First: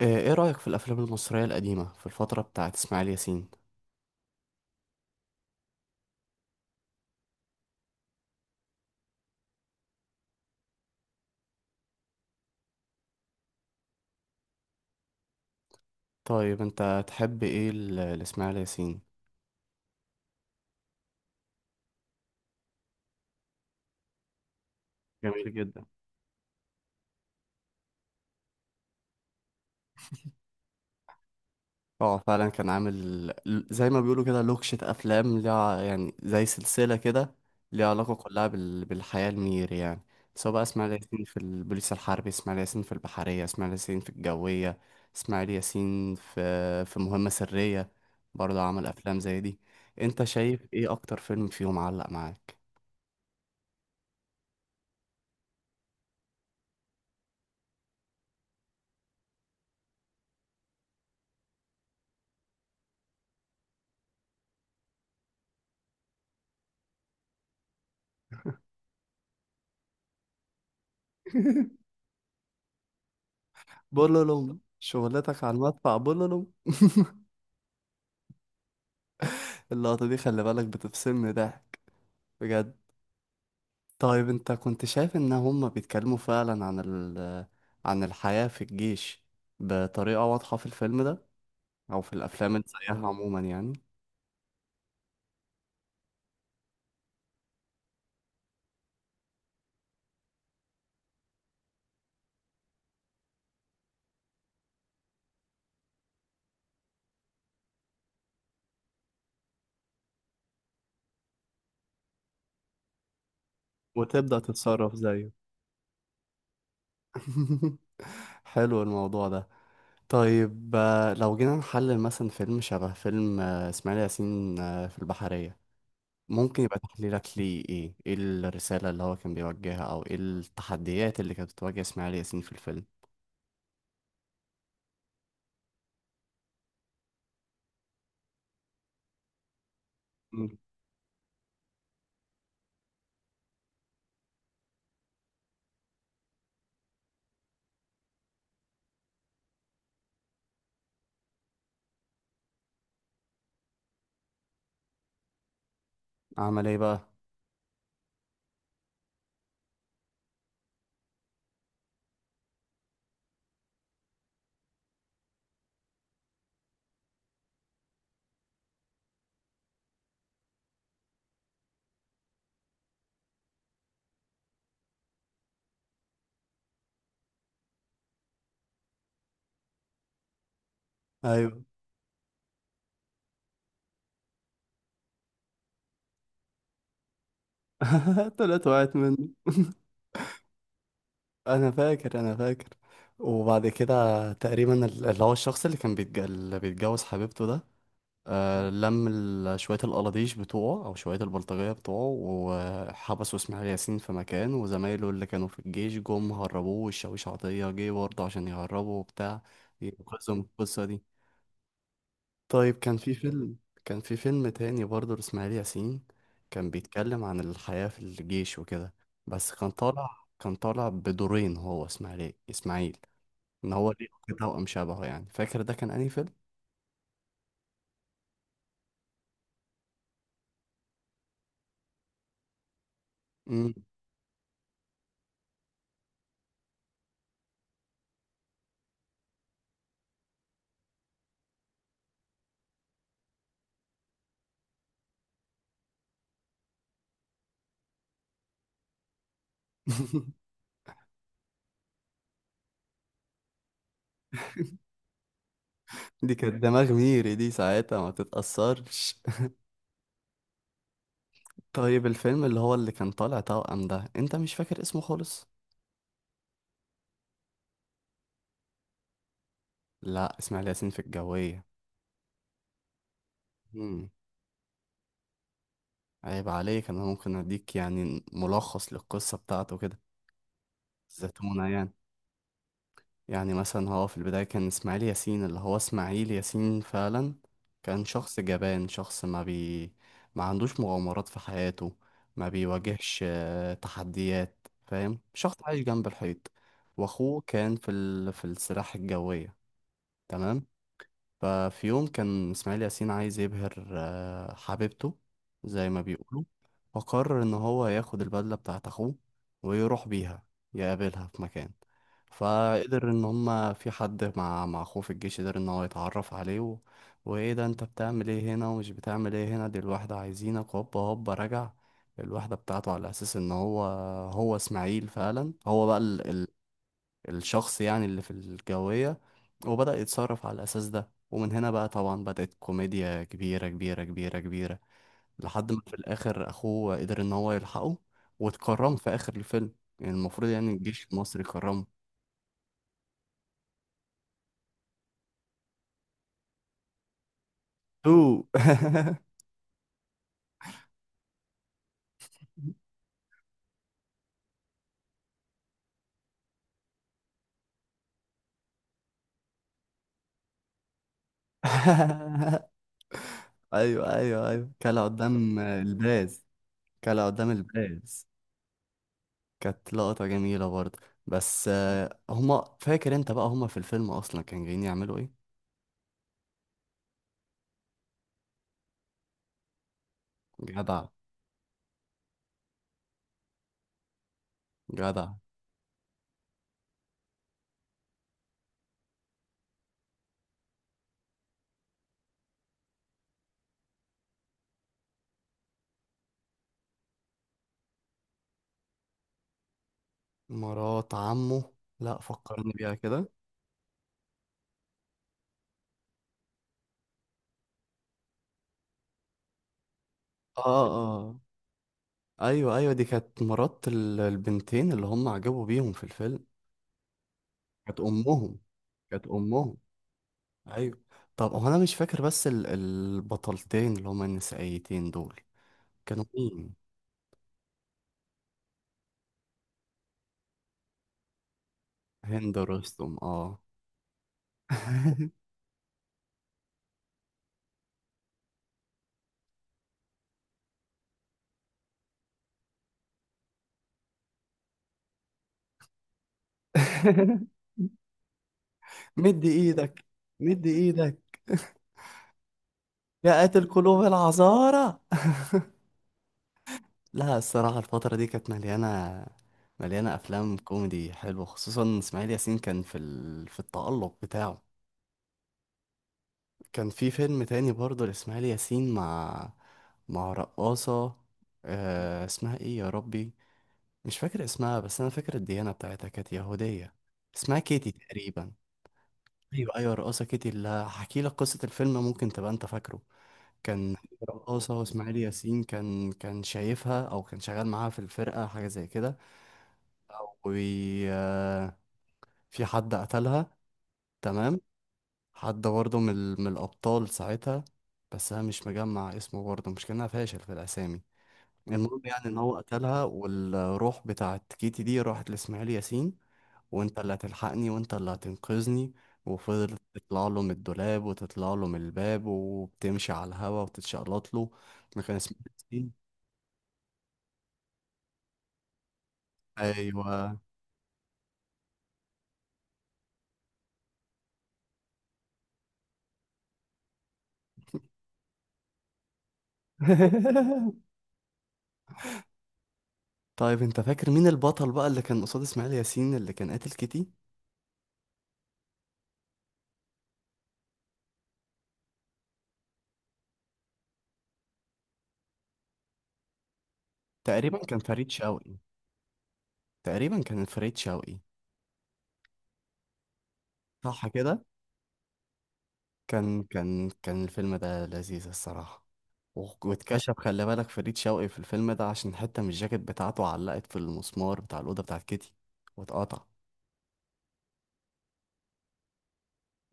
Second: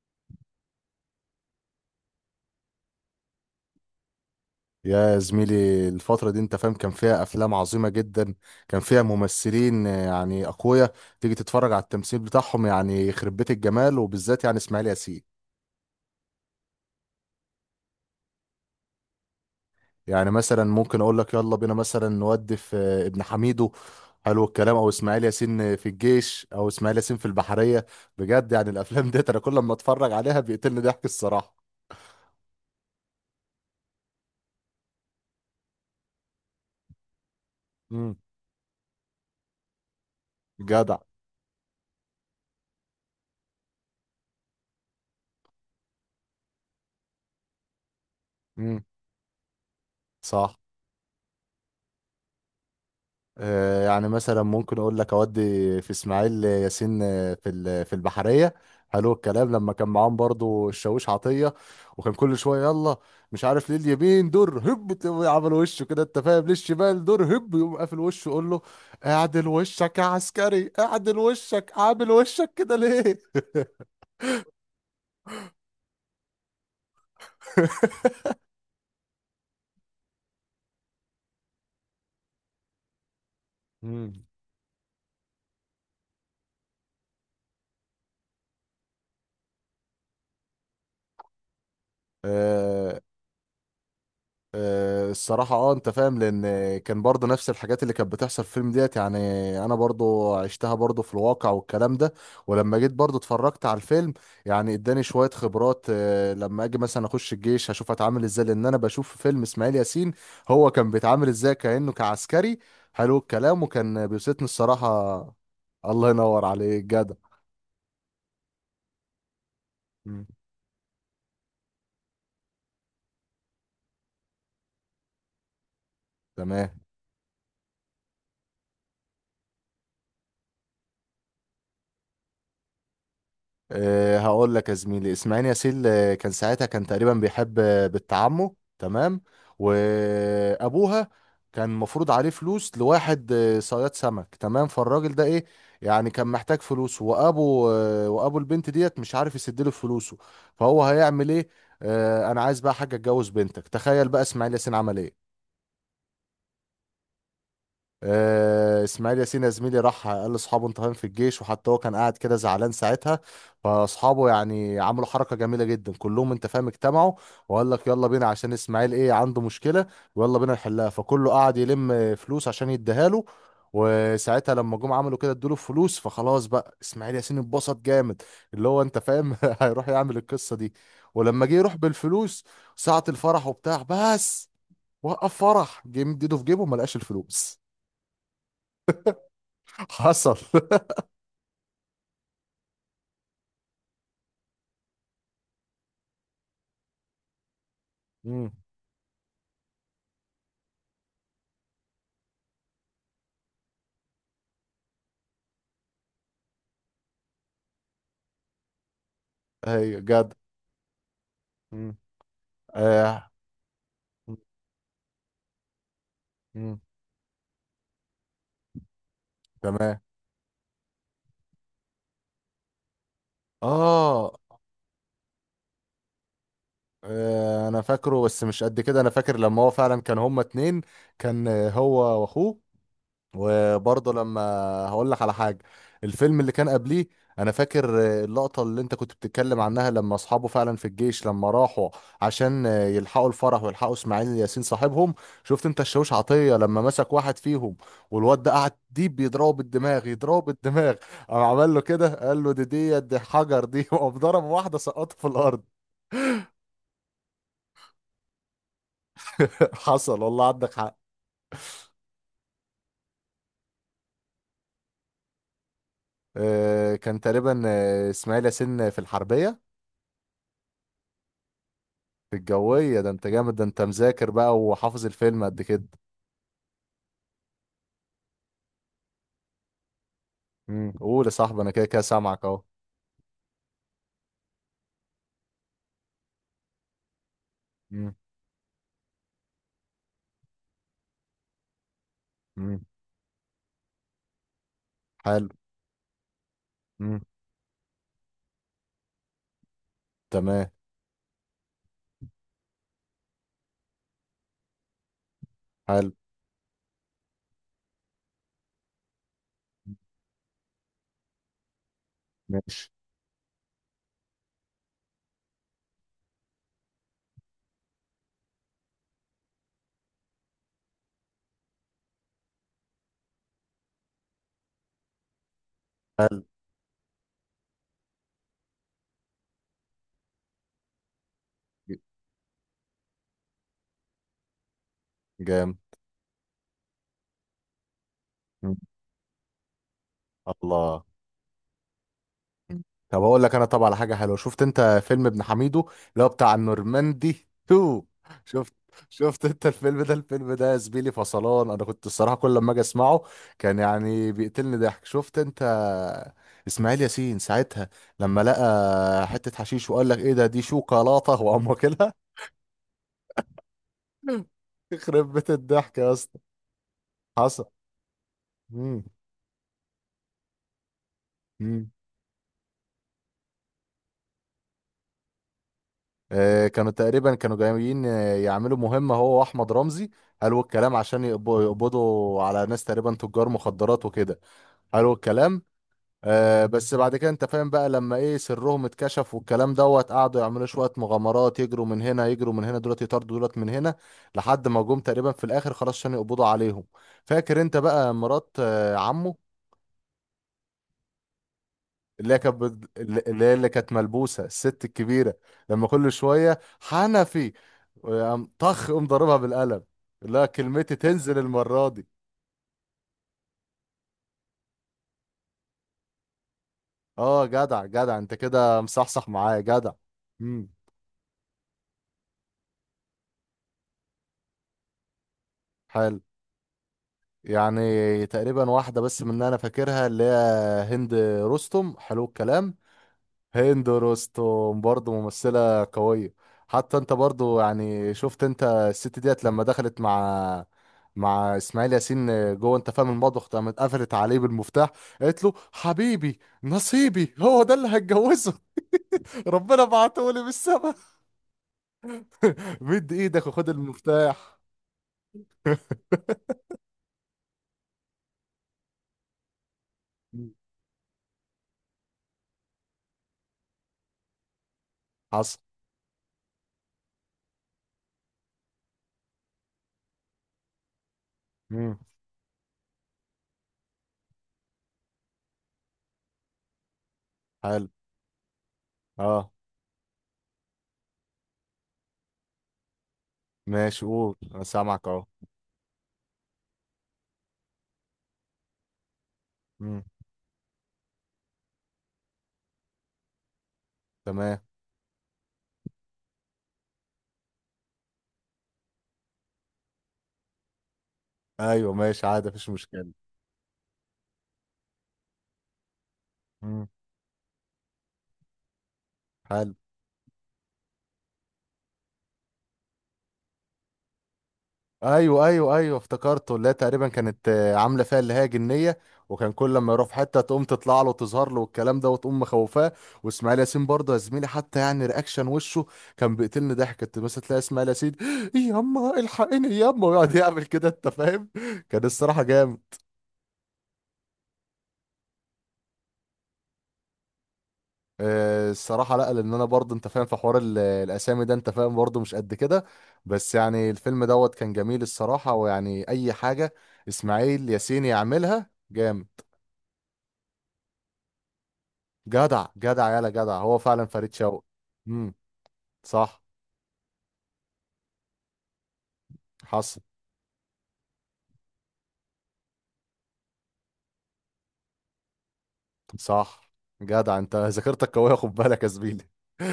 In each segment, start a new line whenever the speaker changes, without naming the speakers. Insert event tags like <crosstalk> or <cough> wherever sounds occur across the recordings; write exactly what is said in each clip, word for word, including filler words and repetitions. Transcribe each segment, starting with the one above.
آه، ايه رأيك في الافلام المصرية القديمة في الفترة بتاعت اسماعيل ياسين؟
يا زميلي الفترة دي، انت فاهم، كان فيها افلام عظيمة جدا. كان فيها ممثلين آه، يعني اقوياء. تيجي تتفرج على التمثيل بتاعهم، يعني يخرب بيت الجمال، وبالذات يعني اسماعيل ياسين.
طيب، انت تحب ايه ل- لاسماعيل ياسين؟
يعني مثلا ممكن اقول لك يلا بينا مثلا نودي في آه، ابن حميدو. حلو الكلام. او اسماعيل
جميل
ياسين
جدا.
في الجيش، او اسماعيل ياسين في البحرية. بجد يعني الافلام ديت انا كل ما اتفرج عليها بيقتلني ضحك الصراحة.
اه، فعلا كان عامل ل- زي ما بيقولوا كده لوكشة افلام ليها، يعني زي سلسلة كده، ليها علاقة
امم
كلها بال... بالحياة المير يعني. سواء بقى اسماعيل
جدع.
ياسين في البوليس الحربي، اسماعيل ياسين في البحرية، اسماعيل ياسين في الجوية، اسماعيل ياسين في في مهمة سرية. برضه
امم
عمل افلام زي دي. انت
صح.
شايف ايه اكتر فيلم فيهم علق معاك؟
آه، يعني مثلا ممكن اقول لك اودي في اسماعيل ياسين، آه، في ال- في البحريه. حلو الكلام. لما كان معاهم برضو الشاويش عطيه، وكان كل شويه يلا، مش عارف ليه اليمين دور هب تقوم عمل وشه كده، انت فاهم، ليه الشمال دور هب يقوم قافل وشه يقول له اعدل وشك يا عسكري، اعدل وشك،
<laughs>
عامل وشك كده ليه؟
بولولوم شغلتك على المدفع بولولوم <laughs> اللقطة دي خلي بالك بتفصلني ضحك، بجد. طيب،
<laughs>
انت كنت شايف ان هما بيتكلموا فعلا عن ال عن الحياة في الجيش بطريقة واضحة في الفيلم ده او في الافلام اللي
مم.
زيها عموما يعني؟
آه، الصراحة اه، انت فاهم، لان كان برضه نفس الحاجات اللي كانت بتحصل في الفيلم ديت يعني. انا برضه عشتها برضه في الواقع والكلام ده، ولما جيت برضه اتفرجت على الفيلم، يعني اداني شوية خبرات. آه، لما اجي مثلا اخش الجيش هشوف اتعامل ازاي، لان انا بشوف في فيلم اسماعيل ياسين هو كان بيتعامل ازاي كأنه كعسكري. حلو الكلام. وكان
وتبدأ
بيوسطني
تتصرف
الصراحة.
زيه.
الله ينور عليك، جدع.
<laughs> حلو الموضوع ده.
مم.
طيب، آه، لو جينا نحلل مثلا فيلم شبه فيلم، آه، اسماعيل ياسين آه، في البحرية، ممكن
تمام.
يبقى تحليلك ليه ايه ايه الرسالة اللي هو كان بيوجهها، او ايه التحديات اللي كانت بتواجه اسماعيل ياسين في الفيلم؟
أه، هقول لك يا زميلي، اسماعيل ياسين آه، كان ساعتها كان تقريبا بيحب آه، بنت عمه، تمام،
مم.
وابوها كان مفروض عليه فلوس لواحد آه، صياد سمك، تمام. فالراجل ده ايه، يعني كان محتاج فلوس، وابو آه، وابو البنت ديت مش عارف يسدله فلوسه. فهو هيعمل ايه؟ أه انا عايز بقى حاجه، اتجوز بنتك. تخيل بقى اسماعيل ياسين عمل ايه.
عمل ايه بقى؟
آه، اسماعيل ياسين يا زميلي راح قال لاصحابه، انت فاهم، في الجيش، وحتى هو كان قاعد كده زعلان ساعتها. فاصحابه يعني عملوا حركه جميله جدا، كلهم، انت فاهم، اجتمعوا وقال لك يلا بينا عشان اسماعيل ايه عنده مشكله، ويلا بينا نحلها. فكله قعد يلم فلوس عشان يديها له. وساعتها لما جم عملوا كده، ادوا له فلوس. فخلاص بقى اسماعيل ياسين اتبسط جامد، اللي هو انت فاهم <laughs> هيروح يعمل القصه دي. ولما جه
ايوه.
يروح بالفلوس، ساعه الفرح وبتاع، بس وقف فرح، جه مديده في جيبه، ما لقاش الفلوس.
<laughs> طلعت وقعت منه <laughs>
حصل <laughs>
انا فاكر، انا فاكر. وبعد كده تقريبا ال- اللي هو الشخص اللي كان بيتج... اللي بيتجوز حبيبته ده،
مم.
آه، لم ال- شوية القلاديش بتوعه أو شوية البلطجية بتوعه، وحبسوا إسماعيل ياسين في مكان، وزمايله اللي كانوا في الجيش جم هربوه، والشاويش عطية جه برضه عشان يهربه وبتاع،
ايوه جد.
ينقذهم من القصة دي.
مم.
طيب، كان في
آه.
فيلم، كان في فيلم تاني برضه لإسماعيل ياسين، كان
مم.
بيتكلم عن الحياة في الجيش وكده، بس كان
تمام.
طالع كان طالع بدورين، هو إسماعيل إسماعيل. إن هو ليه
آه.
توأم شبهه يعني. فاكر ده كان أنهي فيلم؟
اه، انا فاكره بس مش قد كده. انا فاكر لما هو فعلا كان هما اتنين. كان آه، هو واخوه.
مم.
وبرضه لما، هقول لك على حاجه، الفيلم اللي كان قبليه. انا فاكر آه، اللقطه اللي انت كنت بتتكلم عنها لما اصحابه فعلا في الجيش، لما راحوا عشان آه، يلحقوا الفرح ويلحقوا اسماعيل ياسين صاحبهم. شفت انت الشاويش عطيه لما مسك واحد فيهم، والواد ده قعد ديب بيضربه بالدماغ، يضربه
<laughs>
بالدماغ. قام عمل له كده، قال له دي دي دي حجر دي <laughs> وقام ضرب واحده سقطه في الارض.
دي كانت دماغ ميري، دي ساعتها ما تتأثرش.
<laughs> حصل والله، عندك حق.
<laughs> طيب، الفيلم اللي هو اللي كان طالع توأم ده، انت مش فاكر اسمه خالص؟
آه، كان تقريبا آه، اسماعيل ياسين في الحربيه.
لا، اسماعيل ياسين في الجوية.
في الجوية. ده انت جامد، ده انت
مم.
مذاكر بقى وحافظ الفيلم قد كده.
عيب عليك. انا ممكن اديك يعني ملخص للقصة بتاعته كده،
مم. قول يا صاحبي،
الزتونة
انا كده
يعني.
كده سامعك اهو.
يعني مثلا هو في البداية كان إسماعيل ياسين، اللي هو إسماعيل ياسين فعلا، كان
مم.
شخص جبان، شخص ما بي ما عندوش مغامرات في حياته، ما
مم.
بيواجهش آه، تحديات، فاهم،
حلو.
شخص عايش جنب الحيط.
مم.
وأخوه كان في ال... في السلاح الجوية. تمام.
تمام.
ففي يوم كان إسماعيل ياسين عايز يبهر آه، حبيبته، زي ما
حلو.
بيقولوا. فقرر إن هو ياخد البدلة بتاعت أخوه، ويروح بيها يقابلها في مكان.
ماشي.
فقدر إن هما في حد مع مع أخوه في الجيش قدر إن هو يتعرف عليه و... وإيه ده، أنت بتعمل إيه هنا؟ ومش بتعمل إيه هنا؟ دي الواحدة عايزينك، هوبا هوبا رجع، الواحدة بتاعته، على أساس إن هو، هو إسماعيل فعلا، هو بقى
حلو.
الشخص يعني اللي في الجوية. وبدأ يتصرف على الأساس ده، ومن هنا بقى طبعا بدأت كوميديا كبيرة كبيرة كبيرة كبيرة. لحد
جامد.
ما في الآخر أخوه قدر إن هو يلحقه،
مم.
واتكرم في آخر الفيلم، يعني المفروض يعني
الله.
الجيش المصري كرمه.
مم. طب اقول لك انا طبعا على حاجه حلوه. شفت انت فيلم ابن حميدو، اللي هو بتاع النورماندي <laughs> اتنين؟
تو
شفت؟
<laughs>
شفت انت الفيلم ده؟ الفيلم ده يا زميلي فصلان. انا كنت الصراحه كل لما اجي اسمعه كان يعني بيقتلني ضحك. شفت انت اسماعيل ياسين ساعتها لما لقى حته حشيش وقال لك ايه ده، دي شوكولاته، وقام واكلها؟
أيوه
<laughs>
أيوه أيوه، كلا
يخرب بيت
قدام
الضحك يا اسطى.
الباز. كلا قدام
حصل.
الباز.
مم.
كانت لقطة جميلة برضه. بس
مم.
آه، هما، فاكر انت بقى هما في الفيلم اصلا كانوا جايين يعملوا ايه؟
آه، كانوا تقريبا كانوا جايين آه، يعملوا مهمة هو وأحمد رمزي، قالوا الكلام،
جدع
عشان يقبضوا يقبضوا على ناس تقريبا تجار مخدرات وكده، قالوا
جدع.
الكلام. آه، بس بعد كده، انت فاهم، بقى لما ايه سرهم اتكشف والكلام دوت، قعدوا يعملوا شوية مغامرات، يجروا من هنا، يجروا من هنا دولت، يطاردوا دولت من هنا، لحد ما جم تقريبا في الآخر خلاص عشان يقبضوا عليهم. فاكر انت بقى مرات آه، عمه،
مرات عمه. لا،
اللي هي كانت
فكرني بيها
بت-
كده.
اللي هي اللي كانت ملبوسه الست الكبيره، لما كل شويه حنفي ويقوم طخ، قوم ضاربها بالقلم، لا
اه،
كلمتي تنزل
اه،
المره دي.
ايوه ايوه، دي كانت مرات ال- البنتين اللي هم عجبوا بيهم في الفيلم.
اه، جدع،
كانت
جدع، انت
امهم.
كده
كانت
مصحصح معايا،
امهم.
جدع. امم.
ايوه. طب هو انا مش فاكر، بس ال- البطلتين اللي هم النسائيتين دول،
حلو.
كانوا مين؟
يعني تقريبا واحده بس من اللي انا فاكرها، اللي هي هند رستم. حلو
هند
الكلام.
رستم، اه.
هند رستم برضه ممثلة قوية. حتى انت برضه يعني، شفت انت الست ديت لما دخلت مع مع اسماعيل ياسين جوه، انت فاهم، المطبخ، قامت قفلت عليه بالمفتاح، قالت له حبيبي نصيبي،
<laughs>
هو ده اللي هتجوزه؟
مد
<laughs> ربنا
ايدك.
بعته لي من
مد
السما.
ايدك،
<laughs> مد
يا
ايدك
قاتل
وخد
قلوب
المفتاح.
العذارى. <laughs>
<laughs>
لا، الصراحة الفترة دي كانت مليانة، مليانة
مم.
أفلام كوميدي حلوة، خصوصا إسماعيل ياسين كان في ال... في التألق بتاعه.
حصل.
كان في فيلم تاني برضه لإسماعيل ياسين مع مع رقاصة،
مم.
آه... اسمها إيه يا ربي؟ مش فاكر اسمها، بس أنا فاكر الديانة بتاعتها كانت يهودية. اسمها
حلو.
كيتي تقريبا.
اه،
أيوة أيوة، رقاصة كيتي. اللي هحكي لك قصة الفيلم ممكن تبقى أنت فاكره. كان
ماشي، قول، انا
رقاصة
سامعك
وإسماعيل
اهو.
ياسين كان كان شايفها، أو كان شغال معاها في الفرقة، حاجة زي كده.
مم.
وفي حد قتلها،
تمام.
تمام، حد برضه من, ال- من الأبطال ساعتها. بس أنا مش مجمع اسمه برضه، مش كأنها، فاشل في الأسامي.
ايوه،
المهم يعني
ماشي
إن
عادي،
هو
مفيش
قتلها،
مشكلة.
والروح بتاعت كيتي دي راحت لإسماعيل ياسين:
مم.
وأنت اللي هتلحقني، وأنت اللي هتنقذني.
حلو.
وفضلت تطلع له من الدولاب وتطلع له من الباب، وبتمشي على الهوا وتتشقلط له. ما كان إسماعيل
ايوه ايوه
ياسين.
ايوه، افتكرته، اللي هي تقريبا كانت آه، عامله فيها اللي هي جنيه، وكان كل لما يروح في
أيوه.
حته تقوم تطلع له وتظهر له والكلام ده، وتقوم مخوفاه. واسماعيل ياسين برضه يا زميلي، حتى يعني رياكشن وشه كان بيقتلني ضحك. كنت مثلا تلاقي اسماعيل ياسين <gasps> ياما الحقيني ياما، ويقعد يعمل
<laughs>
كده، انت فاهم. كان الصراحه جامد.
طيب، انت فاكر مين البطل بقى اللي كان قصاد اسماعيل ياسين، اللي كان قاتل كيتي؟
آه، الصراحه لا، لان انا برضه، انت فاهم، في حوار ال- الاسامي ده، انت فاهم، برضه مش قد كده. بس يعني الفيلم دوت كان جميل الصراحه، ويعني اي حاجه
تقريبا
اسماعيل
كان
ياسين
فريد شوقي.
يعملها جامد.
تقريبا كان فريد شوقي.
جدع جدع، يالا جدع، هو فعلا
صح
فريد
كده؟
شوقي. امم.
كان
صح.
كان كان الفيلم ده لذيذ الصراحة. و-
حصل.
واتكشف، خلي بالك، فريد شوقي في الفيلم ده عشان حتة من الجاكيت بتاعته علقت في المسمار بتاع الأوضة بتاعت كيتي، واتقطع.
صح. جدع، انت ذاكرتك قويه، خد بالك يا زميلي.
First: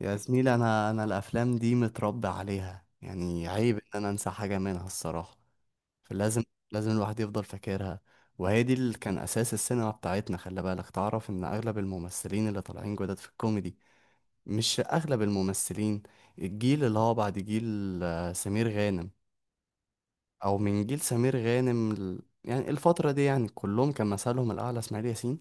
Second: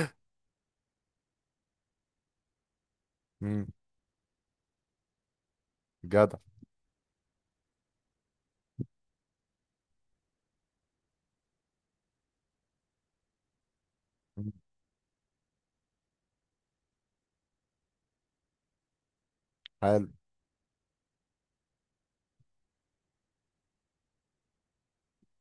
يا زميلي، أنا أنا الأفلام دي متربي عليها، يعني
امم.
عيب إن أنا أنسى حاجة منها الصراحة.
جدع.
فلازم، لازم الواحد يفضل فاكرها. وهي دي اللي كان أساس السينما بتاعتنا. خلي بالك، تعرف إن أغلب الممثلين اللي طالعين جداد في الكوميدي،
مم.
مش اغلب الممثلين، الجيل اللي هو بعد جيل آه، سمير غانم،
حلو.
او من جيل سمير غانم، ل- يعني الفترة دي، يعني كلهم كان مثلهم الاعلى اسماعيل ياسين.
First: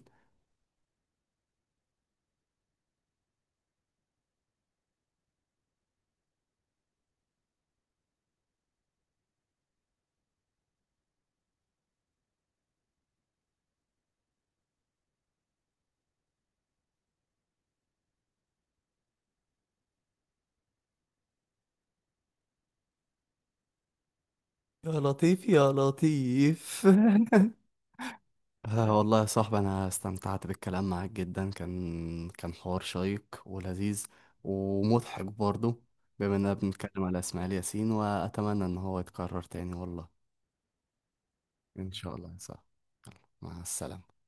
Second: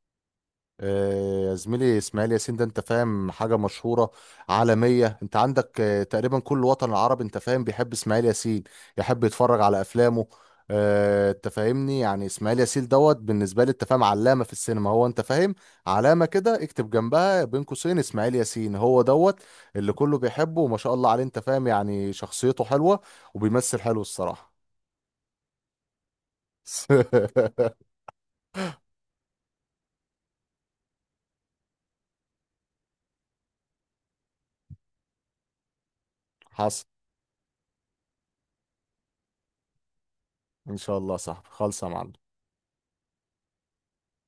آه، يا زميلي اسماعيل ياسين ده، انت فاهم، حاجة مشهورة عالمية. انت عندك آه، تقريبا كل وطن عربي، انت فاهم، بيحب اسماعيل ياسين، يحب يتفرج على افلامه. آه، انت فاهمني، يعني اسماعيل ياسين دوت بالنسبة لي، انت فاهم، علامة في السينما. هو، انت فاهم، علامة، كده اكتب جنبها بين قوسين اسماعيل ياسين، هو دوت اللي كله بيحبه. وما شاء الله عليه، انت فاهم، يعني شخصيته حلوة، وبيمثل حلو الصراحة.
يا لطيف، يا لطيف. <laughs>
<laughs>
آه والله يا صاحبي، انا استمتعت بالكلام معاك جدا. كان كان حوار شيق ولذيذ، ومضحك برضه، بما اننا
حصل.
بنتكلم على اسماعيل ياسين، واتمنى ان هو يتكرر تاني والله.
ان شاء الله. صح خالص يا
ان
معلم.
شاء الله يا صاحبي. مع السلامة.